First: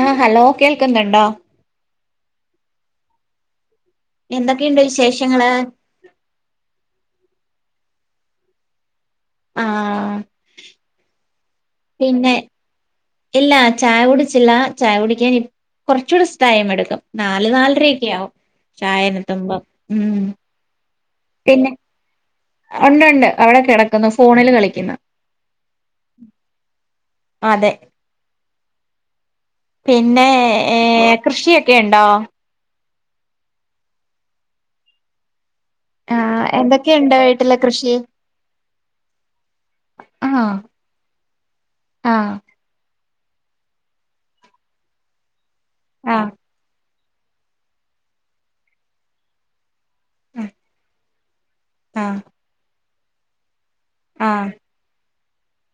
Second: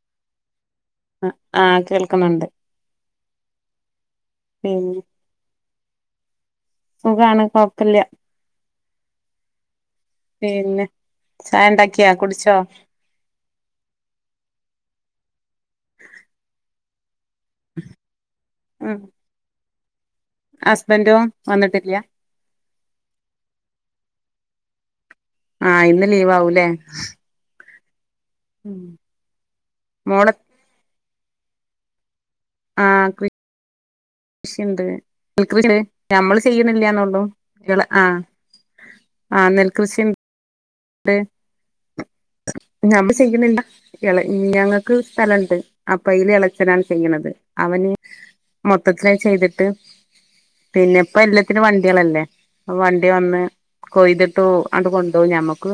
ആഹ് hello കേൾക്കുന്നൊണ്ടോ ആഹ് ആഹ് കേൾക്കുന്നൊണ്ട് എന്തൊക്കെയുണ്ട് പിന്നെ വിശേഷങ്ങള് സുഖാണ് കൊഴപ്പല്ല്യ ആഹ് പിന്നെ ചായ ഒണ്ടാക്കിയോ പിന്നെ കുടിച്ചോ ഇല്ല ചായ കുടിച്ചില്ല ചായ കുടിക്കാന് കൊറച്ചൂടെ സ് റ്റൈമെടുക്കും നാല് നാലരയൊക്കെ ആവും ചായ കിട്ടുമ്പോ ഉം ഹസ്ബന്റോഡ പിന്നെ ഒണ്ടൊണ്ട് അവടെ കെടക്കുന്നു ഫോണില് കളിക്കുന്നു ആഹ് ഇന്ന് ലീവാവും ഇല്ലേ അതെ പിന്നെ മോളെ ഏഹ് കൃഷിയൊക്കെയൊണ്ടോ ആഹ് കൃ ഷിയുണ്ട് [unintelligible] ഞമ്മള് ആഹ് എന്തൊക്കെയുണ്ട് ചെയ്യുന്നില്ല്യാന്നെയൊള്ളു വീട്ടിലെ കൃഷി ആഹ് ആഹ് നെൽകൃഷി ആഹ് ആഹ് [unintelligible] ഞങ്ങക്ക് സ്ഥലൊണ്ട് ആഹ് അപ്പയില് എളേച്ചനാണ് ചെയ്യണത് അവന് മൊത്തത്തിലായി ചെയ്തിട്ട് പിന്നെ ഇപ്പോ എല്ലാത്തിനും ആഹ് വണ്ടികളല്ലേ അപ്പൊ വണ്ടി വന്ന് കൊയ്തിട്ടു ആഹ് പോവും അത് കൊണ്ടോവും ഞമ്മക്ക്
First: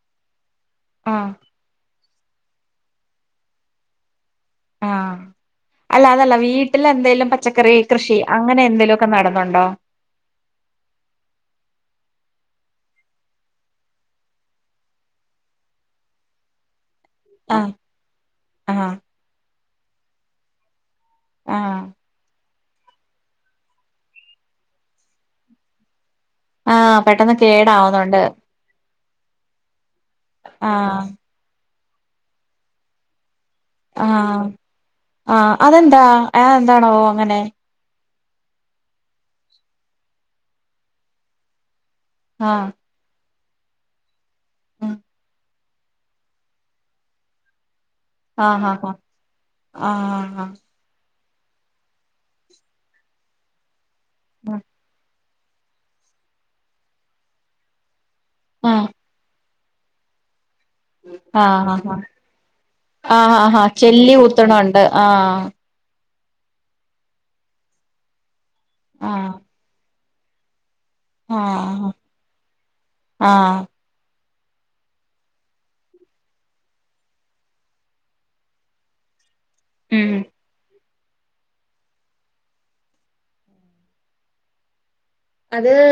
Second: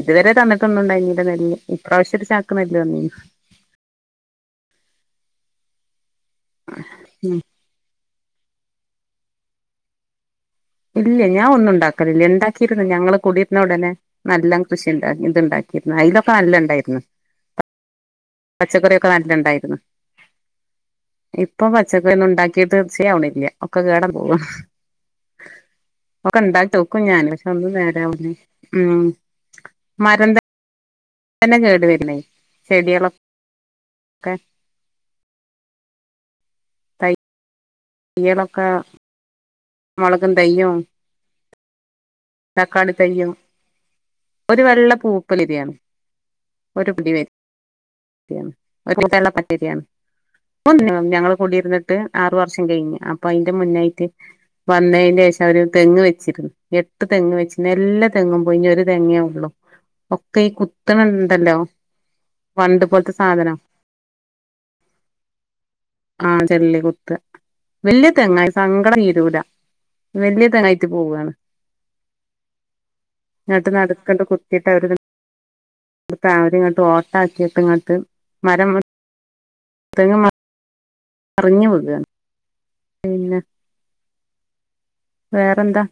ഇതുവരെ തന്നിട്ടൊന്നുണ്ടായിരുന്നില്ല ആഹ് നെല്ല് ഇപ്രാവശ്യം ഒരു ചാക്കു നെല്ല് തന്നിരുന്നു ആഹ് അല്ല അതല്ല വീട്ടില് എന്തേലും ഉം പച്ചക്കറി കൃഷി അങ്ങനെ എന്തേലുവൊക്കെ നടുന്നൊണ്ടോ ഇല്ല്യ ഞാൻ ഒന്നും ഒണ്ടാക്കണില്ല ഇണ്ടാക്കിരുന്നു ഞങ്ങള് കുടിയിരുന്ന ഒടനെ നെല്ലാം കൃഷിണ്ട് ഇത്ണ്ടാക്കിരുന്നു അതിലൊക്കെ നല്ല ഇണ്ടായിരുന്നു ആഹ് ആഹ് പച്ചക്കറിയൊക്കെ നല്ല ഇണ്ടായിരുന്നു ഇപ്പൊ ആഹ് പച്ചക്കറി ഒന്നും ഉണ്ടാ ക്കിയ തൃപ്തിയേ ആവണില്ല ഒക്കെ കേടായി പോവ്വാ ക്കെ ഇണ്ടാക്കി ആഹ് നോക്കും ഞാന് പെട്ടെന്ന് പക്ഷെ ഒന്നും കേടാവുന്നുണ്ട് നേരാവുന്നേ ഉം മരന്ത ആഹ് തന്നെ കേട് വരുന്നെ ചെടികളൊ അഹ് അഹ് അതെന്താ അതെന്താണവോ അങ്ങനെ ഏതൊക്കെ മുളകും തൈയ്യും ആഹ് തക്കാളി തൈയ്യും ഒരു വെള്ള ഉം പൂപ്പലിരയാണ് ഒരു പുടി [unintelligible] [inaudible] ആഹ് ആഹ് ആഹ് ആഹ് ഞങ്ങള് കുടിയിരുന്നി ട്ട് ആറു വർഷം കഴിഞ്ഞ് അപ്പൊ അയിന്റെ മുന്നായിട്ട് ആഹ് വന്നെന്റെ ശേഷം അവര് തെങ്ങു വെച്ചിരുന്നു എട്ട് തെങ്ങു വെച്ചിരുന്നു എല്ലാ തെങ്ങും പോയി ഇനി ഒരു ആഹ് തെങ്ങേ ഒള്ളു ഒക്കയ് കു ആഹ് ആഹ് പോലത്തെ ആഹ് സാധനം ആഹ് ചെല്ലി കുത്തണകൊണ്ട് ആഹ് ആഹ് ചെല്ലി കുത്ത് വല്ല്യ തെങ്ങായി സങ്കടം ആഹ് തീരുല്ലാ വല്ല്യ തെങ്ങായിട്ട് പോവ്വാണ് ആഹ് ആഹ് എന്നിട്ട് നടുക്കൊക്കെ കുത്തിയിട്ട് അവര് ഇപ്പ അവരിങ്ങോട്ട് ഓട്ട ആക്കിയിട്ട് ഇങ്ങോട്ട് മരം മു ഉം തെങ്ങു മ മറിഞ്ഞു പോകയുകയാണ് പിന്നെ അത് വേറെന്താ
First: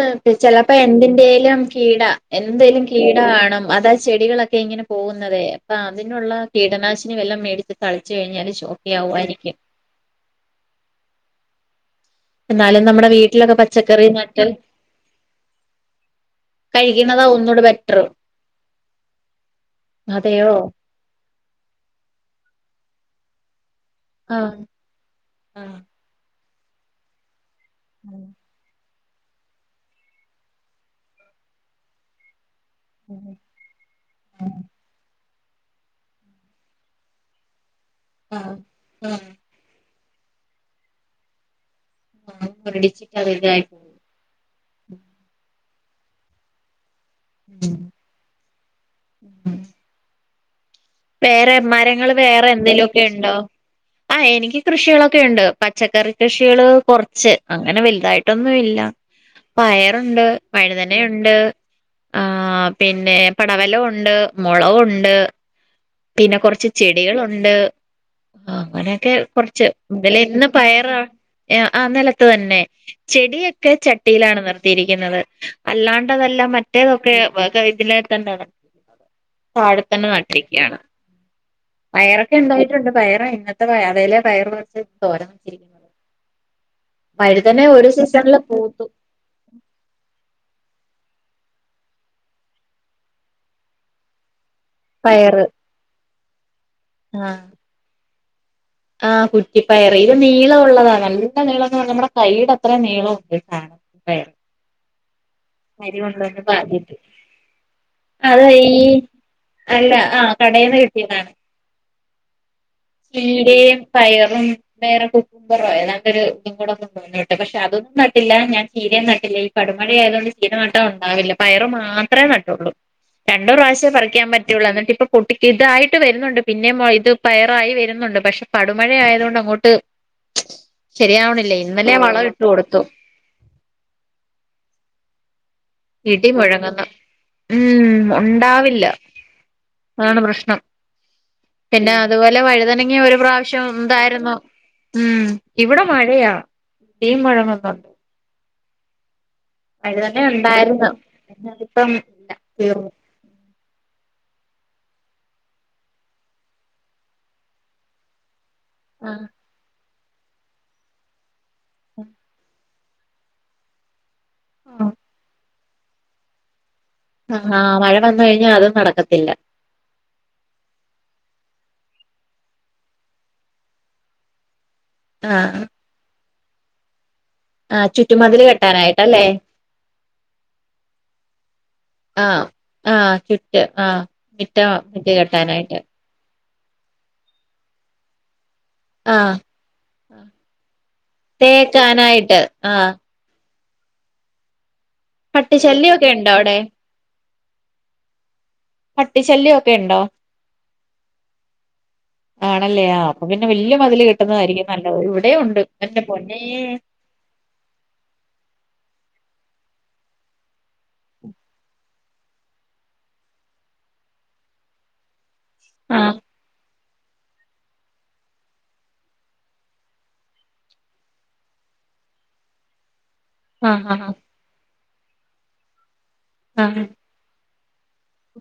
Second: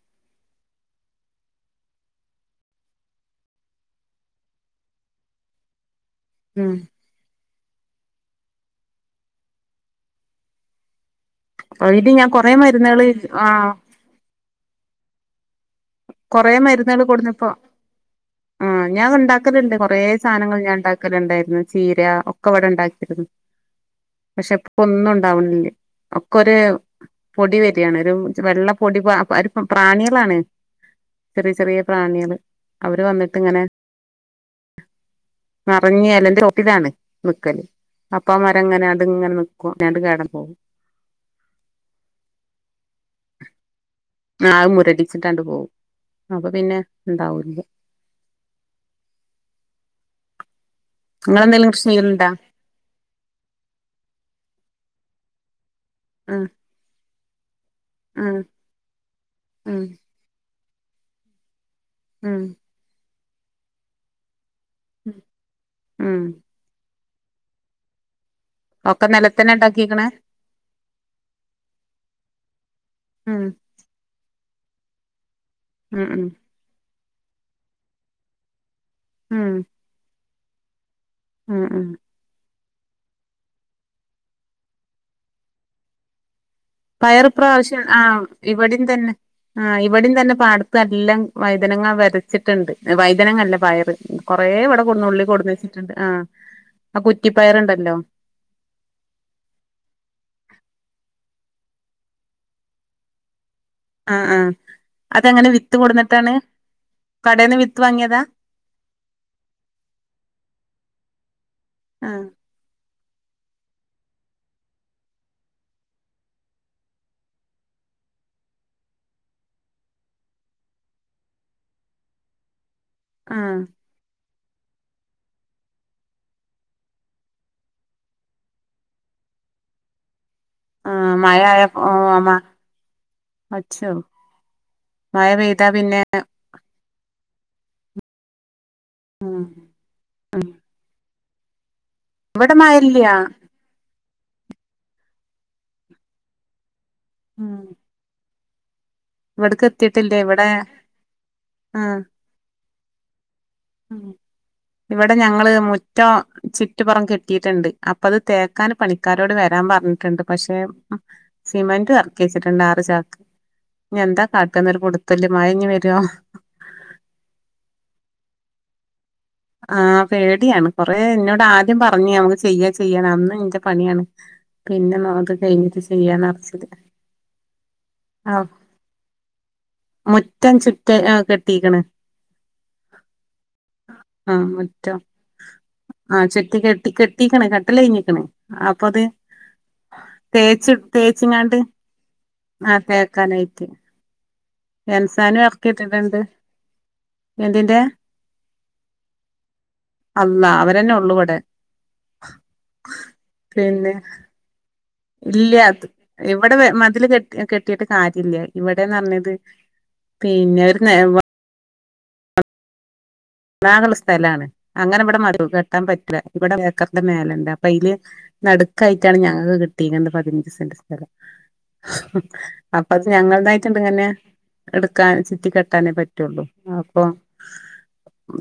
ചെലപ്പോ എന്തിന്റെലും കീട എന്തെലും കീടാകാണും അതാ ചെടികളൊക്കെ ഇങ്ങനെ പോകുന്നതേ അപ്പ അതിനുള്ള ഉം കീടനാശിനി വെല്ലോം മേടിച്ച് തളിച്ച് കഴിഞ്ഞാല് ഓക്കെ ആവുമായിരിക്കും ഓ ഇത് ഞാ എന്നാലും നമ്മുടെ വീട്ടിലൊക്കെ പച്ചക്കറി നട്ട് കൊറേ മരുന്നുകള് കഴിക്കുന്നതാ കൊണ്ടുന്നുയിപ്പൊ ഒന്നൂടെ ബെറ്റർ ആഹ് ഞാൻ ഉണ്ടാക്കുന്നുണ്ട് കൊറേ അതെയോ സാനങ്ങള് ഞാൻ ണ്ടാ ണ്ടാക്കലിണ്ടായിരുന്നു ചീര ഒക്കെ ഇവിടെ ഒണ്ടാക്കിരുന്നു പക്ഷെ ആഹ് ഇപ്പ ഒന്നും ഉണ്ടാവണില്ല ആഹ് ഒക്കെ ഒരു പൊടി വരികയാണ് ഒരു ഉം വെള്ള പൊടി പ ഒരു പ്രാണികളാണ് ചെറിയ ചെറിയ പ്രാണികള് അവര് വന്നിട്ടിങ്ങനെ ഉം നെറഞ്ഞു യെലേന്റെ അടിയിലുമൊക്കെ ഇതാണ് നിക്കല് അപ്പൊ ആഹ് മരങ്ങനെ ആഹ് അതങ്ങനെ നി കൊ ഞാണ്ട് കേടാൻ പോകും [inaudible] ആഹ് മുരടിച്ചിട്ടാണ്ട് പോവും അപ്പൊ പിന്നെ ഇണ്ടാവുല്ല [inaudible] വേറെ നിങ്ങളെന്തേലും കൃഷി മരങ്ങള് ചെയ്യലുണ്ടാ വേറെ എന്തേലു ഒ ക്കെണ്ടോ ആഹ് എനിക്ക് കൃഷികളൊക്കെ ഉണ്ട് പച്ചക്കറി ആഹ് കൃഷികള് കൊറച്ച് അങ്ങനെ ആഹ് വലുതായിട്ടൊന്നും ഇല്ല ആഹ് പയറുണ്ട് വഴുതനയുണ്ട് ഉം ആഹ് പിന്നെ പടവലവൊണ്ട് മൊളകൊണ്ട് ഉം പിന്നെ കൊറച്ച് ചെടികളൊണ്ട് ആഹ് ഒക്കെ അങ്ങനെയൊക്കെ നിലത്തന്നെ കൊറച്ച് ഉണ്ടാക്കിക്കണേ എന്തേലും ഇന്ന് പയറാ ഏഹ് ആഹ് നെലത്ത് തന്നെ ഉം ചെടിയൊക്കെ ചട്ടിയിലാണ് നിർത്തിയിരിക്കുന്നത് ഉം ഉം അല്ലാണ്ടതെല്ലാം മറ്റേതൊക്കെ വ ഇതിലെ തന്നെ ന താഴത്തന്നെ നട്ടിരി ക്കാണ് ആഹ് ആഹ് പയറൊക്കെ ഉണ്ടായിട്ടുണ്ട് പയറ് ഇന്നത്തെ പയറേലെ പയറ് കുറച്ച് തോരൻ വച്ചിരിക്കുന്ന് പയറ് ഇപ്രാവശ്യം ഒരു ആഹ് സീസണില് ഇവിടെം പൂത്തു തന്നെ ആഹ് ഇവിടേം തന്നെ പാടത്ത് എല്ലാം വൈതനങ്ങ വെതച്ചിട്ടുണ്ട് വൈതനങ്ങ അല്ല പയറ് കൊറേവിടെ കൊടന്നുള്ളി പയറ് കൊടഞ്ഞ് വച്ചിട്ടുണ്ട് ആഹ് ആ കുറ്റിപ്പയറണ്ടല്ലോ ആഹ് കുറ്റിപ്പയറ് ഇത് നീളം ഒള്ളതാ നല്ല നീളം എന്നു പറഞ്ഞ നമ്മുടെ കൈയുടെ അത്രയും നീളം ഉണ്ട് സാനം ആഹ് പയറ് ആഹ് അതങ്ങനെ വി അരി കൊണ്ടുവന്ന് പാകീട്ട് വിത്ത് വാങ്ങിയതാ അതീ - അല്ല ആ കടേന്ന് കിട്ടിയതാണ് ആഹ് ചീരയും പയറും വേറെ കുക്കുമ്പോറോ ഏതാണ്ട് ഒരു ഇതുംകൂടെ- ട്ട് പക്ഷെ അതൊന്നും നട്ടില്ല ഞാൻ ചീരയും നട്ടില്ല ഈ കടുമഴ ആയതു കൊണ്ട് ചീര നട്ടാൽ ഉണ്ടാവില്ല പയറ് മാ ത്രേ നട്ടൊള്ളൂ- രണ്ട് ആഹ് പ്രാവശ്യേ പറിക്കാൻ പറ്റുള്ളൂ എന്നിട്ട് ഇപ്പൊ പൊട്ടിക്ക് ഇതായിട്ട് വരുന്നുണ്ട് പിന്നെ മൊ ഇത് പയർ ആയി വരുന്നുണ്ട് പക്ഷെ പടു മഴ ആയതുകൊണ്ട് അങ്ങോട്ട് ആഹ് മഴ ശരിയാവണില്ല ആയ ഇന്നലെ ഓഹ് വളം മ ഇട്ടു കൊടുത്തു. അച്ചോ. മയ പെയ്താ പിന്നെ ഇടി മുഴങ്ങുന്നു ഉം ഉണ്ടാവില്ല. ഉം. അതാണ് ഉം പ്രശ്നം പിന്നെ അതുപോലെ ഇവിടെ മഴ വഴുതനങ്ങ ഇല്ല ഒരു പ്രാവ് ശ്യം ഉണ്ടായിരുന്നു ഉം ഇവിടെ മഴയാ തീ മഴ ഉം മൊത്തം. ഇവിടക്ക് അത് എത്തിയിട്ടില്ല തന്നെ ഇവിടെ ഉണ്ടായിരുന്നു ഇപ്പം ആഹ് തീർന്നു. ഇവിടെ ഞങ്ങള് മുറ്റം ചുറ്റുപറം കെട്ടിയിട്ടുണ്ട് അപ്പം അത് തേ ക്കാൻ ആ പണിക്കാരോട് വരാൻ പറഞ്ഞിട്ടുണ്ട് പക്ഷെ സിമെന്റ് ഇറക്കി വെച്ചിട്ടുണ്ട് ആറ് ചാക്ക് ഇനി എന്താ കാട്ടന്നത് കൊടുത്തല് മഴ ഇനി വരോ? ആഹ് മഴ വന്നു കഴിഞ്ഞാൽ അതും നടക്കത്തില്ല. ആഹ് പേടിയാണ് കൊറെ എന്നോട് ആദ്യം പറഞ്ഞേ ഒന്ന് ചെയ്യാം ചെയ്യാം എന്ന് ഇന്റെ പണിയാണ് പിന്നെ നോക്കട്ടേ ആഹ് കഴിഞ്ഞിട്ട് ചെയ്യാൻ അറച്ചത്. ആ ചുറ്റുമതിൽ ആഹ് കെട്ടാനായിട്ടല്ലേ മുറ്റം ചുറ്റേ ആഹ് കെട്ടീക്കണ്. ആഹ് ആഹ് കെട്ടിയേ ആഹ്. ആഹ് മുറ്റം മുറ്റോ മുറ്റ കെട്ടാനായിട്ട് ആഹ് ചെട്ടി കെട്ടി കെട്ടീക്കണ് കട്ടല കഴിഞ്ഞിക്കണ്. പ്പൊ അതേ ആഹ് തേച്ച് തേച്ചിങ്ങാണ്ട് ആഹ് തേ ക്കാനായിട്ട്. എംസാനും പട്ടി ശല്യമൊക്കെ ഇറക്കിയിട്ടിട്ടുണ്ട് ഉണ്ടോ അവിടെ എതിന്റെ? പട്ടി ശല്യം ഒക്കെ ഇണ്ടോ? അവരെന്നെ ഉള്ളു ഇവിടെ ആണല്ലേ അപ്പൊ പിന്നെ വല്യ മതില് കെട്ടുന്നതായിരിക്കും നല്ലത് ഇവിടെ ഉണ്ട് അത് എന്റെ പൊന്നേ ഇവിടെ വെ മതില് കെട്ടി കെട്ടിട്ട് കാര്യ ഇല്ല ഇവിടെന്ന് പറഞ്ഞത് പിന്നെ ഒരു നേ നാൾ ഇള്ളെ സ്ഥലാണ് അങ്ങനെ ഇവിടെ മതിൽ കെട്ടാൻ ആഹ് പറ്റില്ല ഇവിടെ വേക്ക ടെ മേലെ ഇണ്ട് അപ്പൊ അയില് നടുക്കായിറ്റാണ് ഞങ്ങൾക്ക് കിട്ടിയിരിക്കണ്ട് പതിനഞ്ച് സെന്റ് സ്ഥലം. ഉം അപ്പത് ഞങ്ങൾ നായിട്ടുണ്ട് ആഹ് ഇങ്ങനെ ആഹ് എടുക്കാൻ ചുറ്റി കെട്ടാനേ പറ്റുള്ളൂ ആഹ് അപ്പൊ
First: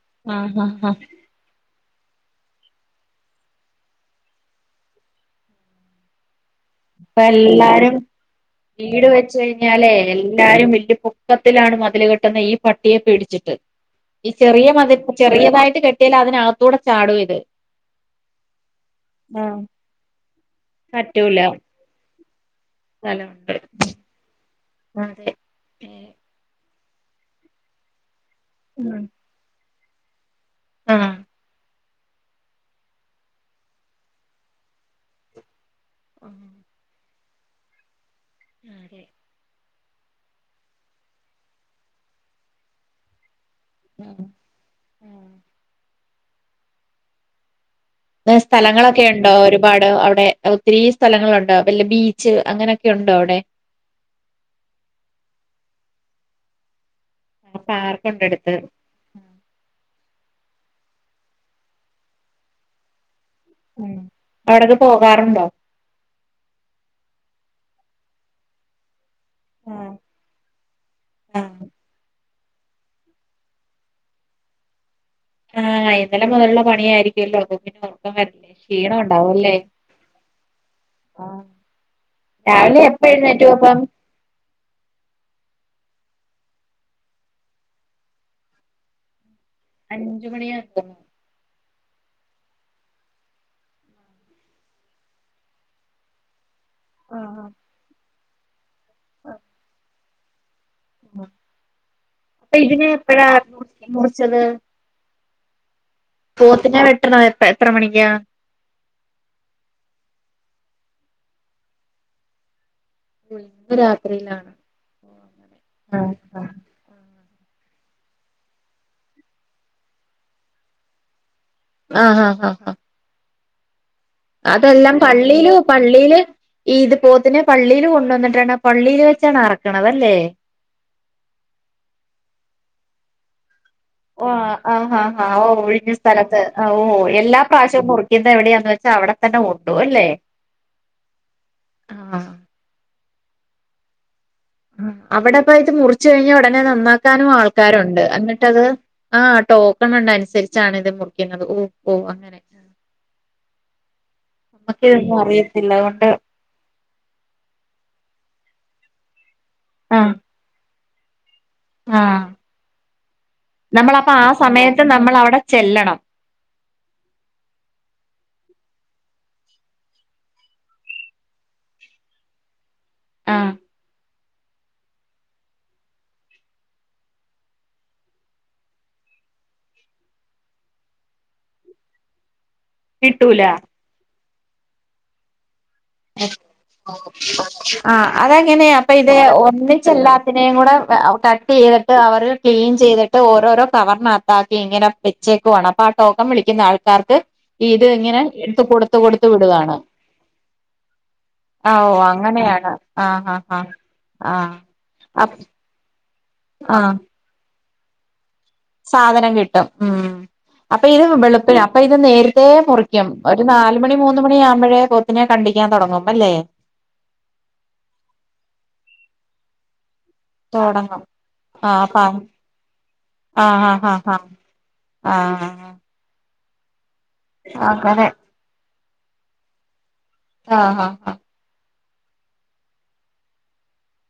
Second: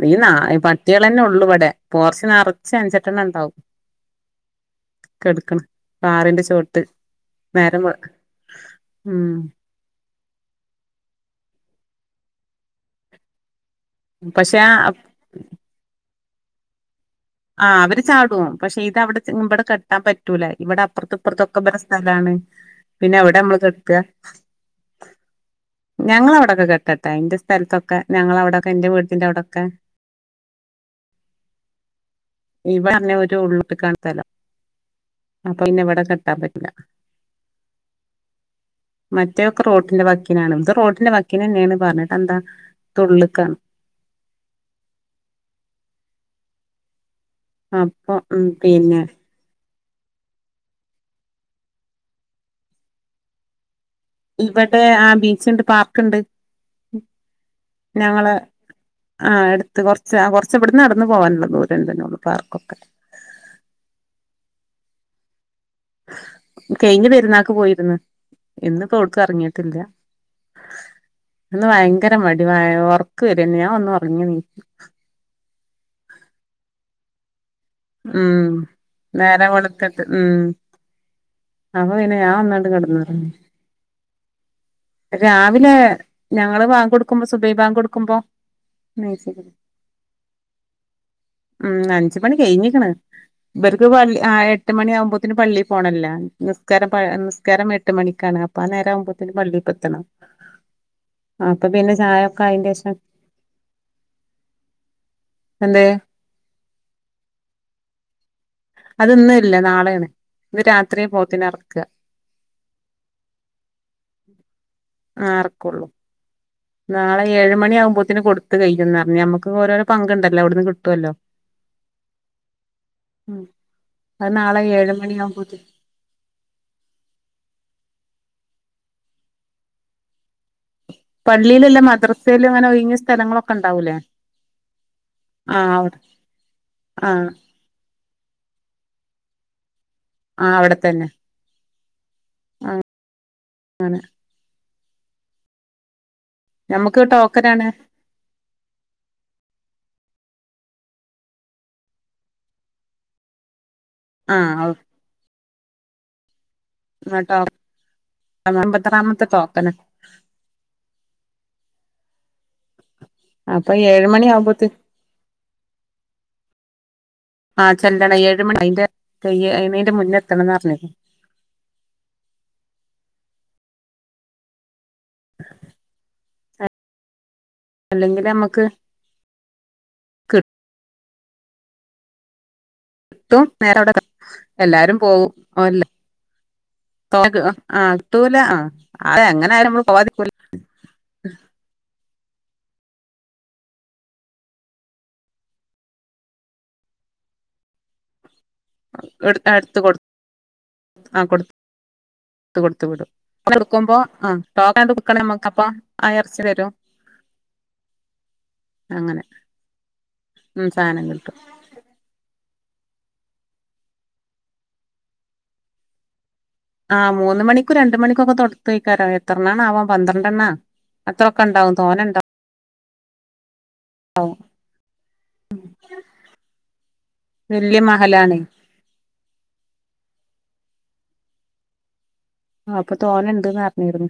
ഈ നായി ആഹ് ആഹ് പട്ടികളന്നെ ഉള്ളൂ ഇവിടെ. പോറച്ച് നെറച്ച് അഞ്ചെട്ടെണ്ണം ഉണ്ടാവും കെടുക്കണ് കാറിന്റെ ചോട്ട് ഇപ്പ നേരം എല്ലാരും വെള് വീട് വെച്ച് ഉം കഴി ഞ്ഞാലേ എല്ലാരും വലിയ പൊക്കത്തിലാണ് മതില് കെട്ടുന്നേ ഈ പട്ടിയെ പേടിച്ചിട്ട്. ഈ പക്ഷെ ചെറിയ ആ മതി ചെറിയതായിട്ട് കെട്ടിയാൽ അതിനകത്തൂടെ ചാടും ഇത്. ആഹ് അവര് ചാടും പക്ഷെ ഇത് അവിടെ ചെമ് ആഹ് ഇവിടെ കെട്ടാൻ പറ്റ് പറ്റൂല ഇവിടെ അപ്പുറത്ത് പറ്റൂല ഇപ്പുറത്തൊക്കെ ഇബരെ സ്ഥലാണ്. പിന്നെ എവിടെയാ സ്ഥലമുണ്ട് നമ്മള് കെട്ടുക. അതെ ഞങ്ങളെ അവിടൊക്കെ കെട്ടട്ടെ എന്റെ സ്ഥത്തൊക്കെ ഞങ്ങള അവിടൊക്കെ എന്റെ ഉം വീടിന്റെ അവിടൊക്കെ. ആഹ് ഇവിടെന്നെ ഒരു ഉള്ളത്ത്ക്കാണ് സ്ഥലം അപ്പൊ പിന്നെ ഇവിടെ കെട്ടാൻ പറ്റില്ല. അതെ. മറ്റേവക്ക് റോട്ടിന്റെ വക്കിനാണ് ഇത് റോഡിന്റെ വക്കിനന്നെയാണ് പറഞ്ഞിട്ട് എന്താ ഉള്ളിക്കാണ്. ആഹ്. അപ്പം സ്ഥലങ്ങളൊക്കെ ഉണ്ടോ ഒരു ഒരുപാട് അവിടെ ഒത്തിരി സ്ഥലങ്ങളുണ്ടാ വല്യ ബീച്ച് അങ്ങനെയൊക്കെ ഉണ്ടോ അവിടെ ഇവെടെ ആ ബീച്ച്ണ്ട് പാർക്ക്ണ്ട് പാർക്കുണ്ട് ഞങ്ങള് അടുത്ത് ആഹ് എടുത്ത് കൊറച്ച് കൊറച്ച് വിടുന്ന് നടന്ന്ു പോകാനുള്ളോ ദൂരം തന്നോള്ള പാർക്കൊക്കെ ഉം ഇപ്പ അവിടക്കെ പോകാറുണ്ടോ. കഴിഞ്ഞ പെരുന്നാക്ക് പോയിര്ന്ന്. ഇന്ന് ഇപ്പോ യൌട്ക്കട്ട എറങ്ങിട്ടില്ല ആഹ് ആഹ് ഇന്ന് ഭയങ്കര മടി [unintelligible] ആഹ് ഇന്നലെ മുതല്ള്ള പണിയായിരിക്കും ഉം [unintelligible] ക്ഷീണം നേരം ഉണ്ടാവല്ലെ വെളുത്തിട്ട് ഉം ആ അപ്പൊ പിന്നെ ഞാൻ ഒന്നാണ്ട് രാവിലെ കെടന്നൊറങ്ങി എപ്പഴുന്നേറ്റു അപ്പം രാവിലെ ഞങ്ങള് വാങ്ങ കൊടുക്കുമ്പം സുബൈ ബാങ്ങ് കൊടുക്കുമ്പ മച്ചുന്നത് അഞ്ച് മണിയക്കോ ഉം അഞ്ച് കണിഴിഞ്ഞ് ഇപ ഇവർക്ക് ഇവര്ക്ക് എട്ട് മണി ആകുമ്പോത്തന് പള്ളീ പോണല്ല ആഹ് ആഹ് നിസ്കാരംസ്കാരം എട്ട് മണിക്കാണ്. അപ്പ ആ നേരംവുമ്പോത്തേന് ആഹ് പള്ളിയി എത്തണം അപ്പൊ പിന്നെ ചായൊക്കെ അപ്പൊ ആയേന്റെ ഇതിനെ ശേഷം. എപ്പഴാ മുറിച്ചത് എന്തെ പോത്തിന് വെട്ടണോ എ എത്ര മണിക്ക്ാ അത് ഇന്ന് ഇല്നാളെയാണ് ഇത് രാത്രി പോത്തിന ഇറക്കുക കുയ്ന്ന് ന്ത്രാത്രിയിലാണ് ഓ ആ അങ്ങനെ അറക്കൊള്ളൂ ആ,. നാളെ ഏഴ് മണി ആകുമ്പോത്തേന് കൊടുത്ത് കഴയിന്ന് പറഞ്ഞഞ് നമുക്ക് ഓരോരോ പങ്കുണ്ടല്ലോ അവിടു നിന്ന് കിട്ടുമല്ലോ. ആഹ ആഹ ആഹ ആഹ ഉം അതെല്ലാം പള്ളിയില പള്ളിയില് ഈ ഇത് പോത്തിനെ പള്ളിയിൽ കൊണ്ടുവന്നിട്ടാണ് പള്ളിയിൽ വെച്ചാണ് അറക്കണത് ലെ. പള്ളിയിലല്ല മദ്രസയിലൽ അങ്ങനെ ഒഴങ്ങിയ സ്ഥലങ്ങളൊക്കെ ഉണ്ടാവൂലേ ഓ ആഹാ ഹാ ഓ ആഹ് ഒഴിഞ്ഞ അവിടെ സ്ഥലത്ത് ഓ ആഹ് എല്ലാ പാശം മുറിക്കുന്നത് എവിടെയാണന്ന് വെച്ചാൽ അവിടെ തന്നെ ഉണ്ടു അല്ലേ ആ അവിടെത്തന്നെ ആഹ്. ആണ്. [unintelligible] അവിടെപ്പത് മുറിച്ച കഴിഞ്ഞഞ് ഉടനെ ഞമ്മക്ക് നന്നാക്കാനും ടോക്കനാണ് ആൾക്കാരുണ്ട് ഇന്നിട്ട് മത് ആ ടോക്കൺ ഉണ്ട അനുസരിച്ചാണ് ഇത് മുറിക്കുന്നത് ഓ ഓ അങ്ങനെ ആഹ് നമ്മക്ക് ഇതൊന്നും അറിയത്തില്ല അതുകൊണ്ട് ഇന്നട്ടാ. എത്രാമത്തെ തോരഞ്ഞ ല [unintelligible] [unintelligible] ആ ആഹ്. നമ്മള ഏഴ് അപ്പൊ മണി ആ ആകുമ്പോത്തിന് സമയത്ത് നമ്മൾ അവിടെ ചെല്ലണം ആഹ ചെല്ലണം ഏഴ് മണി അയ്ന്റെ കയ്യ അ അന്റെ മുന്നെ എത്തണംന്ന് പറഞ്ഞോ ആ ഉ അല്ലെങ്കിലും നമുക്ക്. എത്തും കിട്ടൂല നേര അവിടെ എല്ലാരും പോവും ല്ല ത ആ ആഹ് ഇട്ടൂല ആ അതെങ്ങനെയാ അപ്പൊ ഇത് അഹ് എങ്ങനെ ആയാലും നമ്മള് പോവാതിരിക്കൂല ഒന്നിച്ചെല്ലാത്തിനെയും കൂടെ കട്ട് ചെയ്തിട്ട് അവർ ക്ലീൻ ചെയ്തിട്ട് ഓരോരോ കവറിനകത്താക്കി ഇങ്ങനെ വെച്ചേക്കുവാണ് അപ്പൊ ആ ടോക്കം വിളിക്കുന്ന ആൾക്കാർക്ക് ഇത് ഇങ്ങനെ എടുത്ത് കൊടു എടു ആഹ് എടുത്ത കൊടുത്തു ആ ആഹ് ഓ കൊടുത്ത അങ്ങനെയാണ് കൊടുത്ത് വിടും ആഹ് ആഹ് ആഹ് കൊടുക്കുമ്പോ ആഹ് ടോക്കൻ അപ് കൊടുക്കണമ്മക്ക് അപ്പം ആഹ് എറച്ചി തരും ആഹ് അങ്ങനെ സാധനം കിട്ടും ഉം ഉം അപ്പ ഈ സാധനം കിട്ടും വെളുപ്പി അപ്പൊ അയിനെ നേരത്തെേ മുറിക്കും ഒരു നാല്മണി മൂന്ന്മണിയാവുമ്പഴേ പോത്തിനെ കണ്ടിക്കാൻ തൊടങ്ങും അല്ലേ? ആഹ് മൂന്ന്മണിക്കും രണ്ട്മണിക്കൊക്കെ തൊടത്തോക്കാരം എത്രണ്ണാ ണാവോ പന്ത്രണ്ടെണ്ണ തുടങ്ങും അത്രൊക്കെണ്ടാവും ആഹ് അപ്പ തോനണ്ടാവും ആഹ് ആഹ് ആഹ് ആഹ് ആഹ് വല്യ അങ്ങനെ മഹല്ലാണെ ആഹ് ആഹ് ആ ആഹ് അപ്പൊ തോനേ ഇണ്ട്ന്ന് പറഞ്ഞിരുന്നു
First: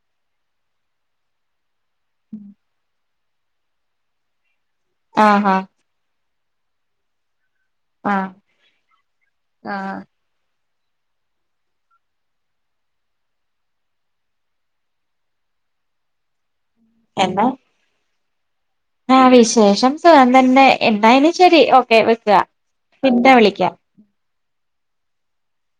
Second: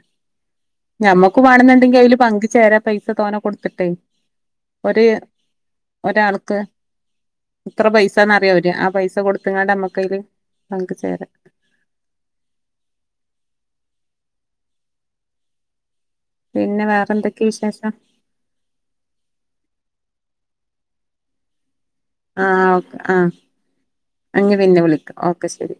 ഞമ്മക്ക് വാണന്ന്ണ്ടെങ്കി അയില് പങ്ക് ചേരാ പൈസ തോന കൊടുത്തിട്ടേ ഒര് ആഹ് ആഹ് ഒരാൾക്ക് ഇത്ര ആഹ് പൈസാന്നറിയും അവര് ആ പൈസ കൊടുത്ത്ങ്ങാണ്ട് ആഹ് നമ്മക്കയില് പങ്ക് ചേരാ പിന്നെ വേറെന്തൊക്കെ എന്നാ വിശേഷം? ആഹ് വിശേഷം സുഖം തന്നെ എന്തായാലും ശരി ഓക്കെ വെക്കുവ ആഹ് ഓക്കെ പിന്നെ വിളിക്കാം ആഹ് ഇഞ് പിന്നെ വിളിക്കാം ഓക്കെ ശരി